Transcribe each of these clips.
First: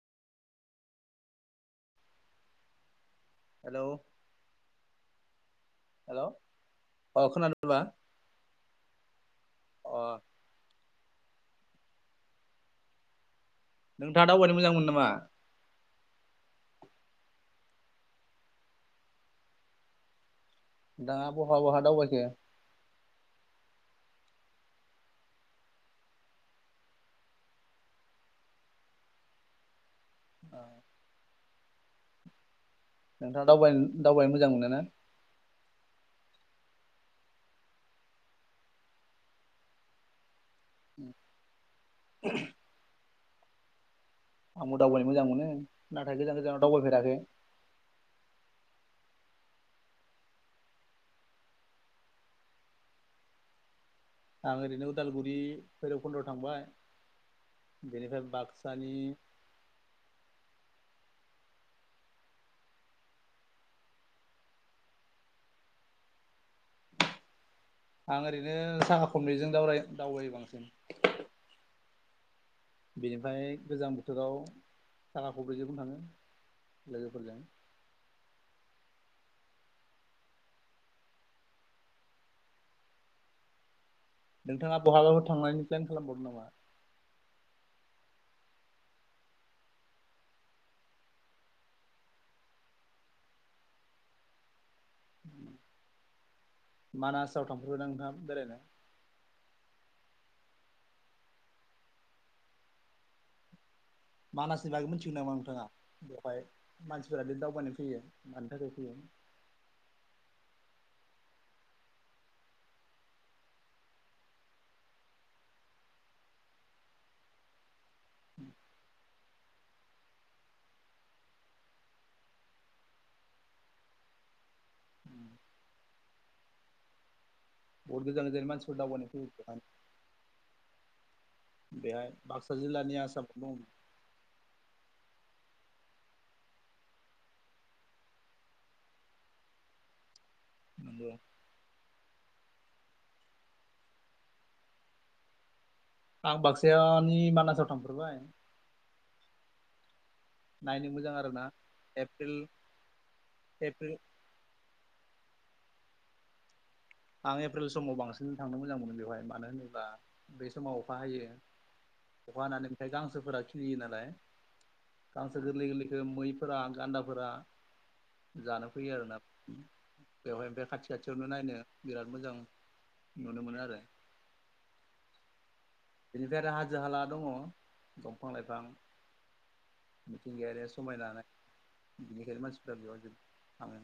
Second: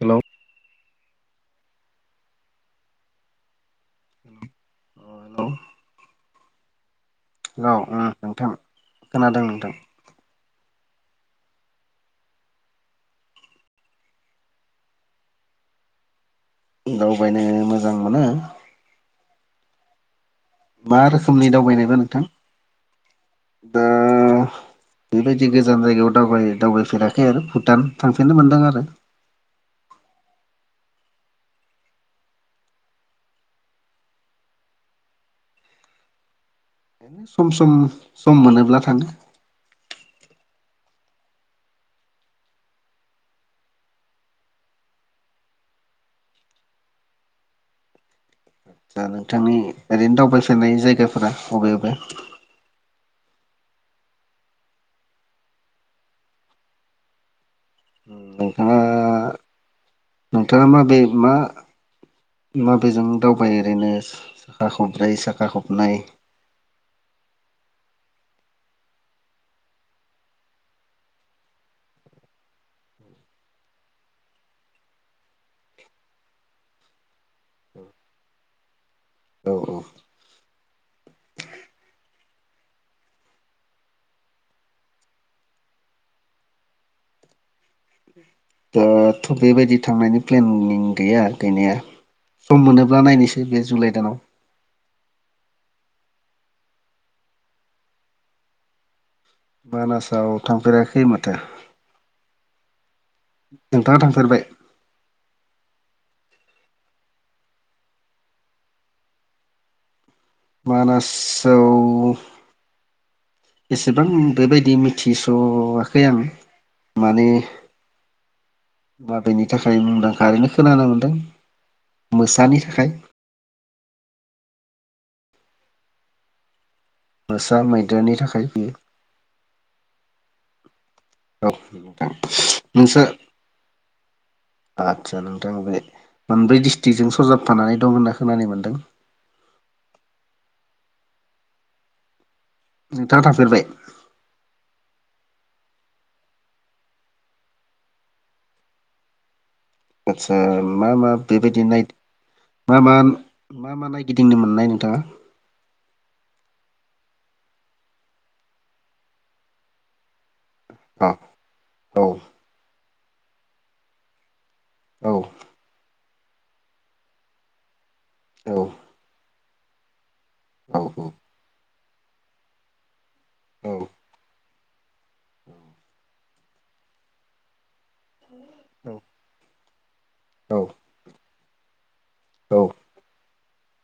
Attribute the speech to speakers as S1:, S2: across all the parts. S1: हेल'
S2: hello
S1: औ hello
S2: hello
S1: hello ओम नोंथां खोनादों नोंथां
S2: अ नोंथाङा दावबायनो मोजां मोनो नामा?
S1: दावबायनो मोजां मोनो मा
S2: नोंथाङा
S1: रोखोमनि
S2: बहा बहा
S1: दावबायनायबा
S2: दावबायखो
S1: नोंथां। दा बेबायदि गोजान जायगायाव दाव दावबायफेराखै आरो भुटान थांफेरनो मोनदों आरो। [inaudible]
S2: नोंथाङा दावबाय दावबायनो मोजां मोनो ना?
S1: सम सम सम मोनोब्ला थाङो।
S2: [inaudible] आंबो दावबायनो मोजां मोनो नाथाय गोजान गोजानाव दावबायफेराखै।
S1: आसा नोंथांनि ओरैनो दावबायफेरनाय जायगाफोरा अबे अबे
S2: आं ओरैनो उदालगुरि, भैरबखन्द्र थांबाय बेनिफ्राय
S1: नोंथाङा
S2: बाक्सानि
S1: नोंथाङा माबे मा माबेजों दावबायो ओरैनो साखा खब्रै साखा खबनै। [inaudible]
S2: आं ओरैनो साहा खबनैजों दावराय दावबायो बांसिन। बेनिफ्राय गोजां बोथोराव साखा खब्रैजोंबो थाङो लोगोफोरजों।
S1: औ औ‌।
S2: नोंथाङा बहाबाबो थांनायनि प्लेन खालामबावदों नामा।
S1: दा थ' बेबायदि थांनायनि प्लेनिं गैया गैनाया। सम मोनोब्ला नायनोसै बे जुलाइ दानाव
S2: [inaudible] मानासाव थांफेर बायना नोंथां बेरायनो?
S1: मानासाव थांफेराखै माथो। नोंथाङा थांफेरबाय
S2: मानासनि बागै मोनथिगो नामा नोंथाङा? बेवहाय मानसिफोरा दि दावबायनो फैयो मानि थाखाय फैयो?
S1: मानासाव एसेबां बेबायदि मिथिस'वाखै आं। माने
S2: [inaudible]
S1: माबेनि थाखाय मुंदांखा ओरैनो खोनानो मोनदों मोसानि थाखाय [inaudible] मोसा
S2: बहुत
S1: मैदेरनि
S2: गोजान
S1: थाखाय
S2: गोजाननि
S1: बेयो
S2: मानसिफोर दावबायनो फैयो [unintelligible]
S1: औ नोंथां
S2: बेहाय बाक्सा जिल्लानि
S1: नोंसोर
S2: आसामाव दं
S1: [inaudible] आदचा नों औ बे मोनब्रै डिस्ट्रिक्जों सरजाबफानानै दं होनना खोनानो मोनदों। [inaudible]
S2: [unintelligible]
S1: नोंथाङा थांफेरबाय?
S2: आं बाक्सायानि मानासाव थांफेरबाय।
S1: आचसा
S2: नायनो
S1: मा मा
S2: मोजां आरोना
S1: बेबायदि नाय
S2: एप्रिल
S1: मा मा, मा मा
S2: एप्रिल
S1: नायगिदिंनो मोननाय नोंथाङा?
S2: आं एप्रिल समाव बांसिन थांनो मोजां मोनो बेवहाय मानो होनोब्ला बे समाव अखा
S1: अ
S2: हायो
S1: औ
S2: अखा हानानै ओमफ्राय दा गांसोफोरा खिलियो नालाय।
S1: औ
S2: गांसो गोरलै गोरलैखो मैफोरा गान्दाफोरा
S1: औ
S2: जानो फैयो आरोना। बेवहाय ओमफ्राय
S1: औ
S2: खाथि
S1: औ
S2: खाथियावनो नायनो बिराद मोजां नुनो मोनो
S1: औ
S2: आरो। बेनिफ्राय आरो हाजो हाला दङ दंफां लाइफां
S1: औ औ
S2: मिथिंगानि समायना बिनिखायनो
S1: औ
S2: बेयावहाय जोबोर थाङो।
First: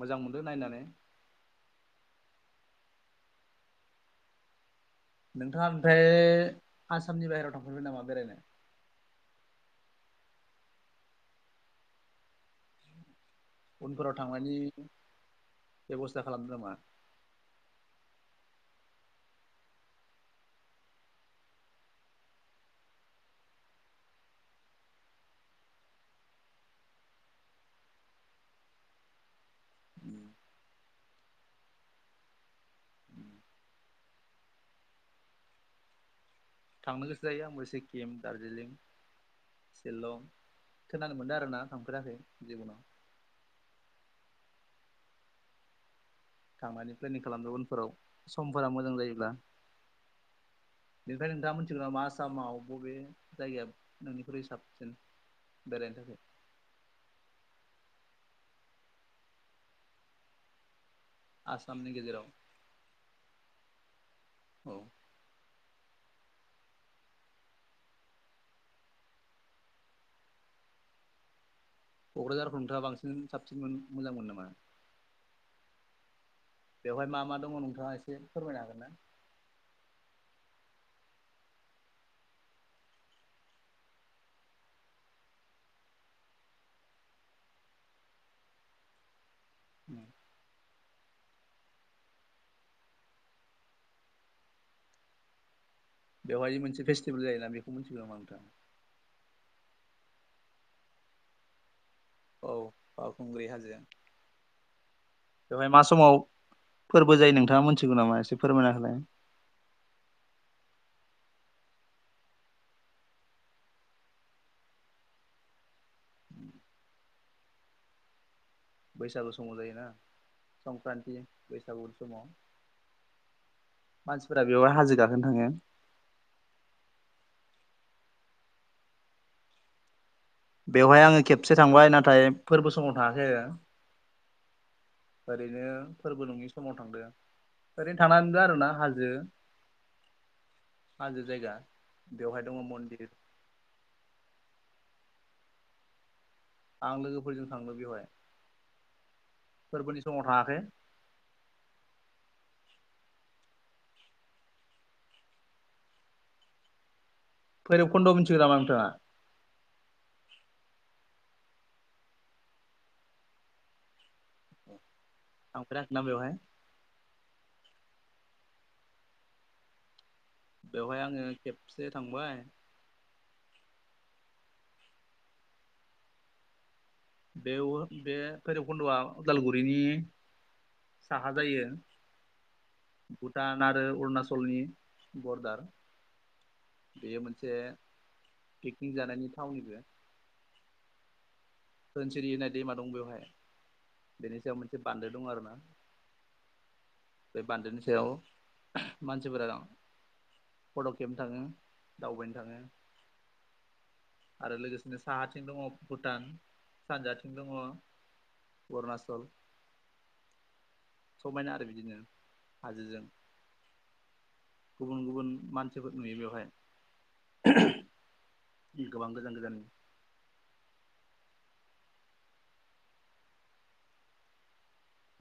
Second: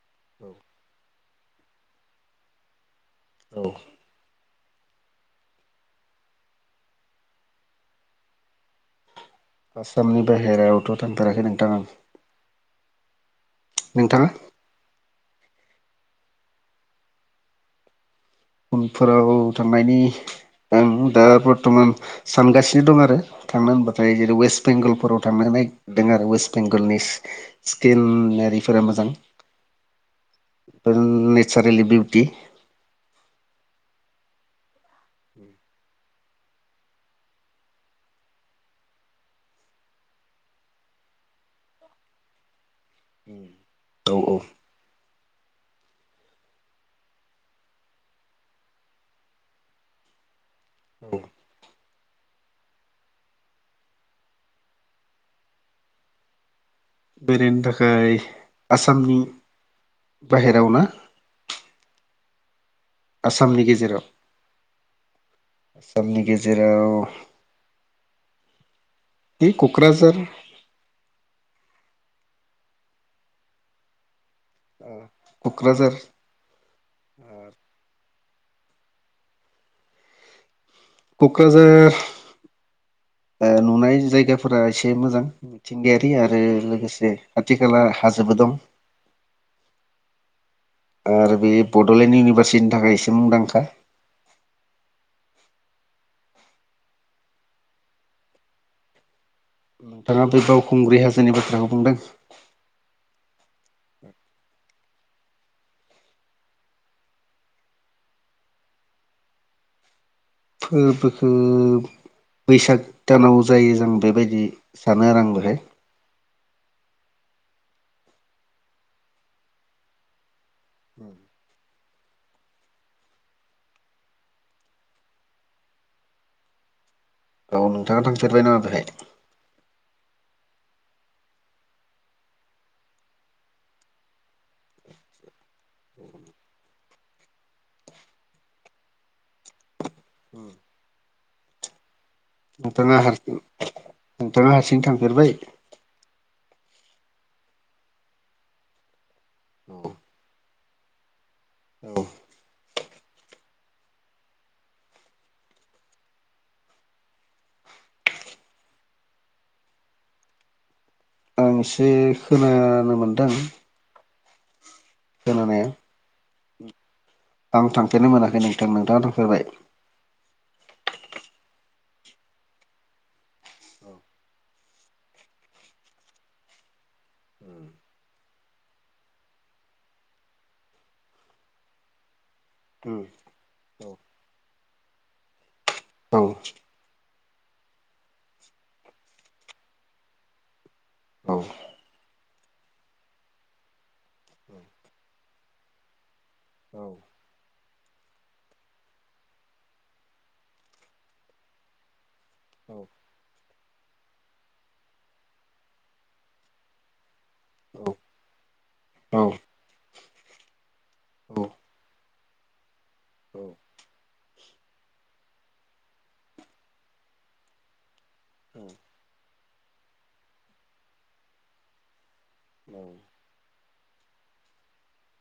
S2: मोजां मोनदों
S1: औ
S2: नायनानै। नोंथाङा ओमफ्राय आसामनि बाहेरायाव थांफेरबाय नामा बेरायनो?
S1: आसामनि बाहेरायावथ' थांफेराखै नोंथां आं।
S2: उनफोराव
S1: नोंथाङा
S2: थांनायनि, बेब'स्था खालामदों नामा?
S1: उनफोराव थांनायनि आं दा बरथमान सानगासिनो दं आरो थांनो होनबाथाय जेरै वेस्ट बेंगलफोराव थांनो होनाय। वेस्ट बेंगलनि स्केनारिफोरा मोजां। नेचारेलि बेउटि
S2: थांनो गोसो जायो आंबो सिक्किम, दार्जिलिं। सिलं खोनानो मोनदों आरोना थांफेराखै जिबनाव।
S1: औ औ
S2: थांनानै प्लेनिं खालामदों उनफोराव समफोरा मोजां जायोब्ला।
S1: [inaudible]
S2: बेनिफ्रायायनो नोंथाङा मोनथिगौ नामा आसामाव बबे जायगाया बयनिख्रुइ साबसिन? बेरायनो थाखाय
S1: बेरायनो थाखाय आसामनि बाहेराव ना?
S2: आसामनि गेजेराव
S1: आसामनि गेजेराव
S2: औ
S1: आसामनि गेजेराव बे क'क्राझार
S2: क'क्राझारफोराव नोंथाङा बांसिन साबसिन मोजां मोनो नामा?
S1: ओ क'क्राझार
S2: बेवहाय मा मा दङ नोंथाङा एसे फोरमायनो हागोन ना?
S1: क'क्राझार ओ नुनाय जायगाफोरा एसे मोजां मिथिंगायारि आरो लोगोसे आथिखाला हाजोबो दं
S2: [inaudible]
S1: आरो बे बड'लेण्ड इउनिभारसिटिनि थाखाय एसे मुंदांखा
S2: बेवहाय मोनसे फेस्टिभेल जायोना बेखौ मिथिगौ नामा नोंथाङा
S1: नोंथाङा बै बावखुंग्रि हाजोनि बाथ्राखौ बुंदों
S2: औ बावखुंग्रि हाजो बेवहाय मा समाव फोरबो जायो नोंथाङा मोनथिगौ नामा एसे फोरमायना होलाय
S1: फोरबोखो बैसाग दानाव जायो जों बेबायदि सानो आरो आं बेहाय
S2: बैसागु समाव जायोना संक्रान्ति बैसागु समाव मानसिफोरा बेयावहा हाजो गाखोनो थाङो
S1: औ नोंथाङा थांफेरबाय ना बेहाय
S2: बेवहाय आङो खेबसे थांबाय नाथाय फोरबो समाव थाङाखै ओरैनो फोरबो नङि समाव थांदों ओरैनो थांना नुदो आरोना हाजो
S1: उम
S2: हाजो जायगा बेवहाय दङ
S1: नोंथाङा
S2: मन्दिर
S1: हार नोंथाङा हारसिं थांफेरबाय
S2: आं लोगोफोरजों थांदो बेवहाय फोरबोनि समाव थाङाखै
S1: औ
S2: बैरोबखन्द' मिथिबाय नामा नोंथाङा
S1: आं एसे खोनानो मोनदों खोनानाया
S2: थांपेराखै ना बेवहाय
S1: आं थांफेरनो मोनाखै नोंथां। नोंथाङा थांफेरबाय?
S2: बेवहाय आङो खेबसे थांबाय बेवयो बे भैरबकुन्द'आ उदालगुरिनि साहा जायो। भुटान आरो अरुणाचलनि बरडार।
S1: औ
S2: बेयो मोनसे पिकनिक जानायनि थावनिबो।
S1: औ औ
S2: सोनसिरि होननाय दैमा दं बेवहाय। बेनि
S1: औ
S2: सायाव मोनसे बान्दो दं आरोना। बे बान्दोनि सायाव मानसिफोरा फट' खेबनो थाङो दावबायनो थाङो आरो लोगोसेनो साहाथिं दङ भुटान। सानजाथिं दङ
S1: औ औ
S2: अरुणाचल।
S1: औ
S2: समायना आरो बिदिनो हाजोजों। गुबुन गुबुन मानसिफोर नुयो बेवहाय। गोबां गोजान गोजाननि।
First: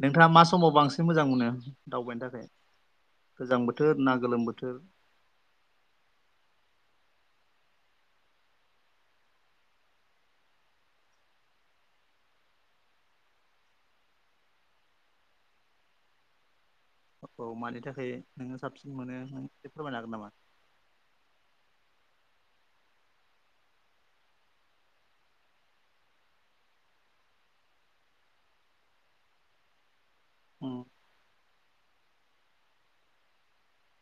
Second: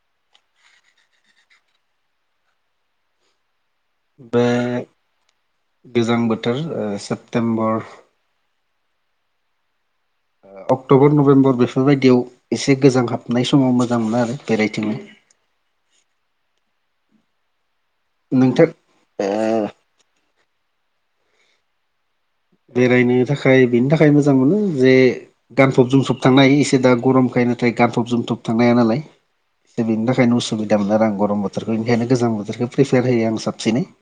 S2: नोंथाङा मा समाव बांसिन मोजां मोनो दावबायनो थाखाय? गोजां बो
S1: बे गोजां बोथोर ओ सेप्तेम्बर ओ अक्ट'बर, नभेम्बर बेफोरबायदियाव एसे गोजां हाबनाय समाव मोजां मोनो आरो बेरायथिंनो। [inaudible]
S2: औ मानि थाखाय नोङो
S1: नोंथां
S2: साबसिन मोनो
S1: ओ
S2: नों एसे फोरमायनो हागोन नामा?
S1: बेरायनो थाखाय बेनि थाखाय मोजां मोनो जे गानफब जोमफब थांनो हायो। एसे दा गरमखाय नाथाय गानफब जोमफब थांनो हाया नालाय दा बेनि थाखायनो उसुबिदा मोनो आरो आं गरम बोथोरखौ बेनिखायनो गोजां बोथोरखौ प्रिफेयार होयो आं साबसिनै। [inaudible]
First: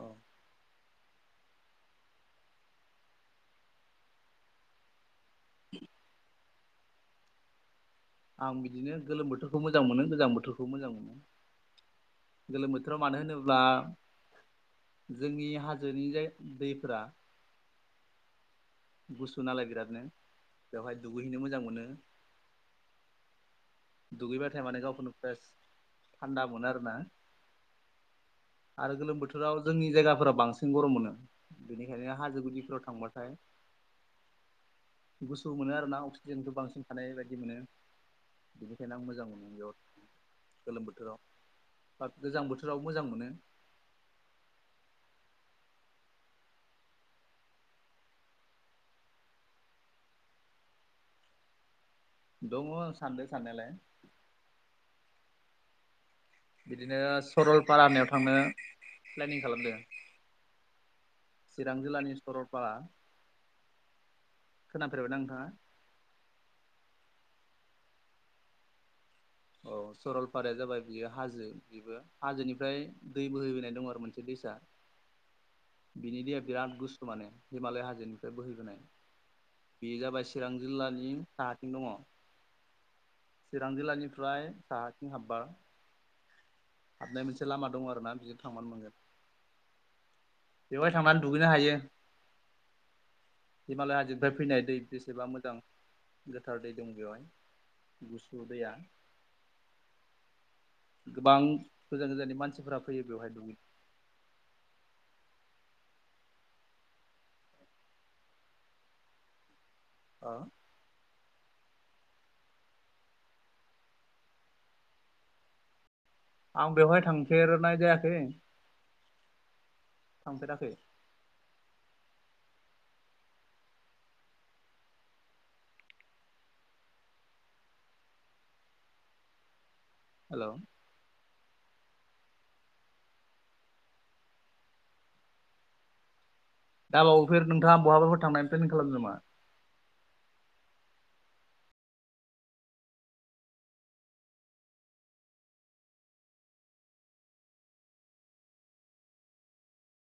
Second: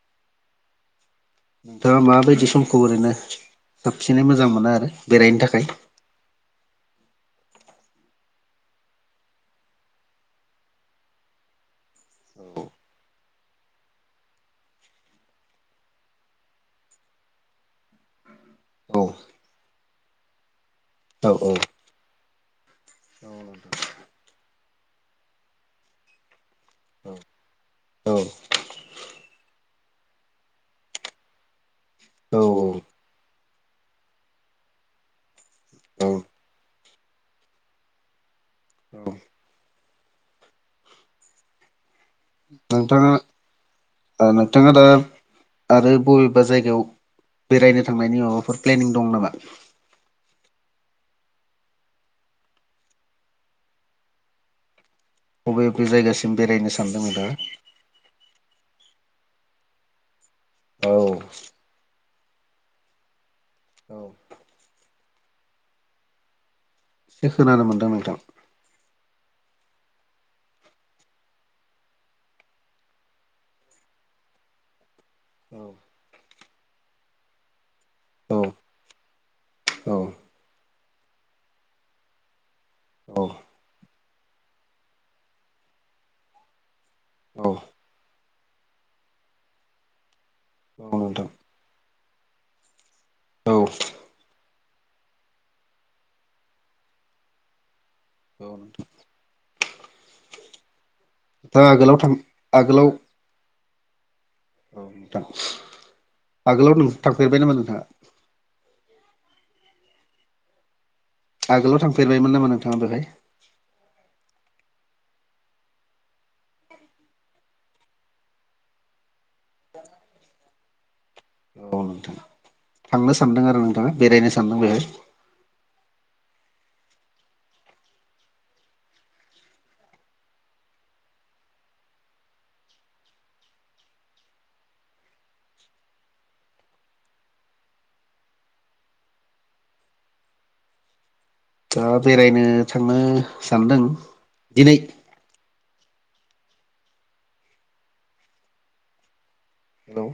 S2: औ
S1: नोंथाङा माबायदि समखौ ओरैनो, साबसिनै मोजां मोनो आरो बेरायनो थाखाय?
S2: आं बिदिनो गोलोम बोथोरखौ मोजां मोनो गोजां बोथोरखौ मोजां मोनो। गोलोम बोथोराव मानो होनोब्ला जोंनि हाजोनि जाय दैफोरा,
S1: औ
S2: गुसु नालाय बिरादनो बेवहाय
S1: औ
S2: दुगैहैनो
S1: औ
S2: मोजां मोनो।
S1: औ नोंथां
S2: दुगैबाथाय माने गावखौ फ्रेस थान्दा, मोनो आरोना?
S1: औ
S2: आरो गोलोम बोथोराव। जोंनि जायगाफोरा बांसिन गरम मोनो। बेनिखायनो हाजो
S1: औ
S2: गुरिफोराव थांबाथाय, गुसु मोनो आरोना
S1: औ
S2: अक्सिजेनखौ बांसिन थानाय बायदि मोनो। बिनिखायनो आं
S1: औ
S2: मोजां मोनो बे गोलोम बोथोराव। गोजां बोथोराव मोजां
S1: नोंथाङा
S2: मोनो
S1: ओ नोंथाङा दा, आरो बबेबा जायगायाव बेरायनो थांनायनि माबाफोर प्लेनिं दं नामा? [inaudible]
S2: दङ सानदो साननायालाय।
S1: अबे अबे जायगासि
S2: बिदिनो सरलपारानियाव थांनो प्लेनिं खालामदों।
S1: औ
S2: चिरां जिल्लानि सरलपारा।
S1: औ
S2: थांफेरबायना नोंथाङा?
S1: एसे खोनानो मोनदों नोंथां।
S2: औ
S1: [inaudible]
S2: सरलपाराया जाबाय बियो हाजो बेबो। हाजोनिफ्राय दै बोहैबोनाय दं आरो मोनसे दैसा।
S1: औ
S2: बिनि दैया बिराद गुसु माने हिमालय हाजो हाजोनिफ्राय
S1: औ
S2: बोहैबोनाय बे
S1: औ
S2: जाबाय चिरां जिल्लानि साहाथिं दङ
S1: औ
S2: चिरां जिल्लानिफ्राय साहाथिं हाब्बा, हाबनाय मोनसे लामा दं आरो ना बिजों थांनानै मोनगोन
S1: औ
S2: बेवहाय थांनानै
S1: नोंथां
S2: दुगैनो हायो।
S1: औ
S2: हिमालय हाजोनिफ्राय फैनाय दै बेसेबा मोजां गोथार दै दं बेवहाय गुसु दैया
S1: [unintelligible]
S2: गोबां
S1: नोंथाङा आगोलाव थां
S2: गोजान गोजाननि मानसिफोरा
S1: आगोलाव
S2: फैयो बेवहाय दुगै
S1: औ नोंथां आगोलाव थांफेरबाय नामा नोंथाङा?
S2: ओ
S1: आगोलाव थांफेरबायमोन नामा नोंथाङा बेहाय?
S2: आं बेवहाय थांफेरनाय जायाखै, थांफेराखै
S1: औ नोंथां थांनो सानदों आरो नोंथाङा बेरायनो सानदों बेहाय,
S2: हेलौ दाबावैफोर नोंथाङा बहाबाफोर थांनानै प्लेनिं खालामदो नामा?
S1: दा बेरायनो थांनो सानदों दिनै हेलौ!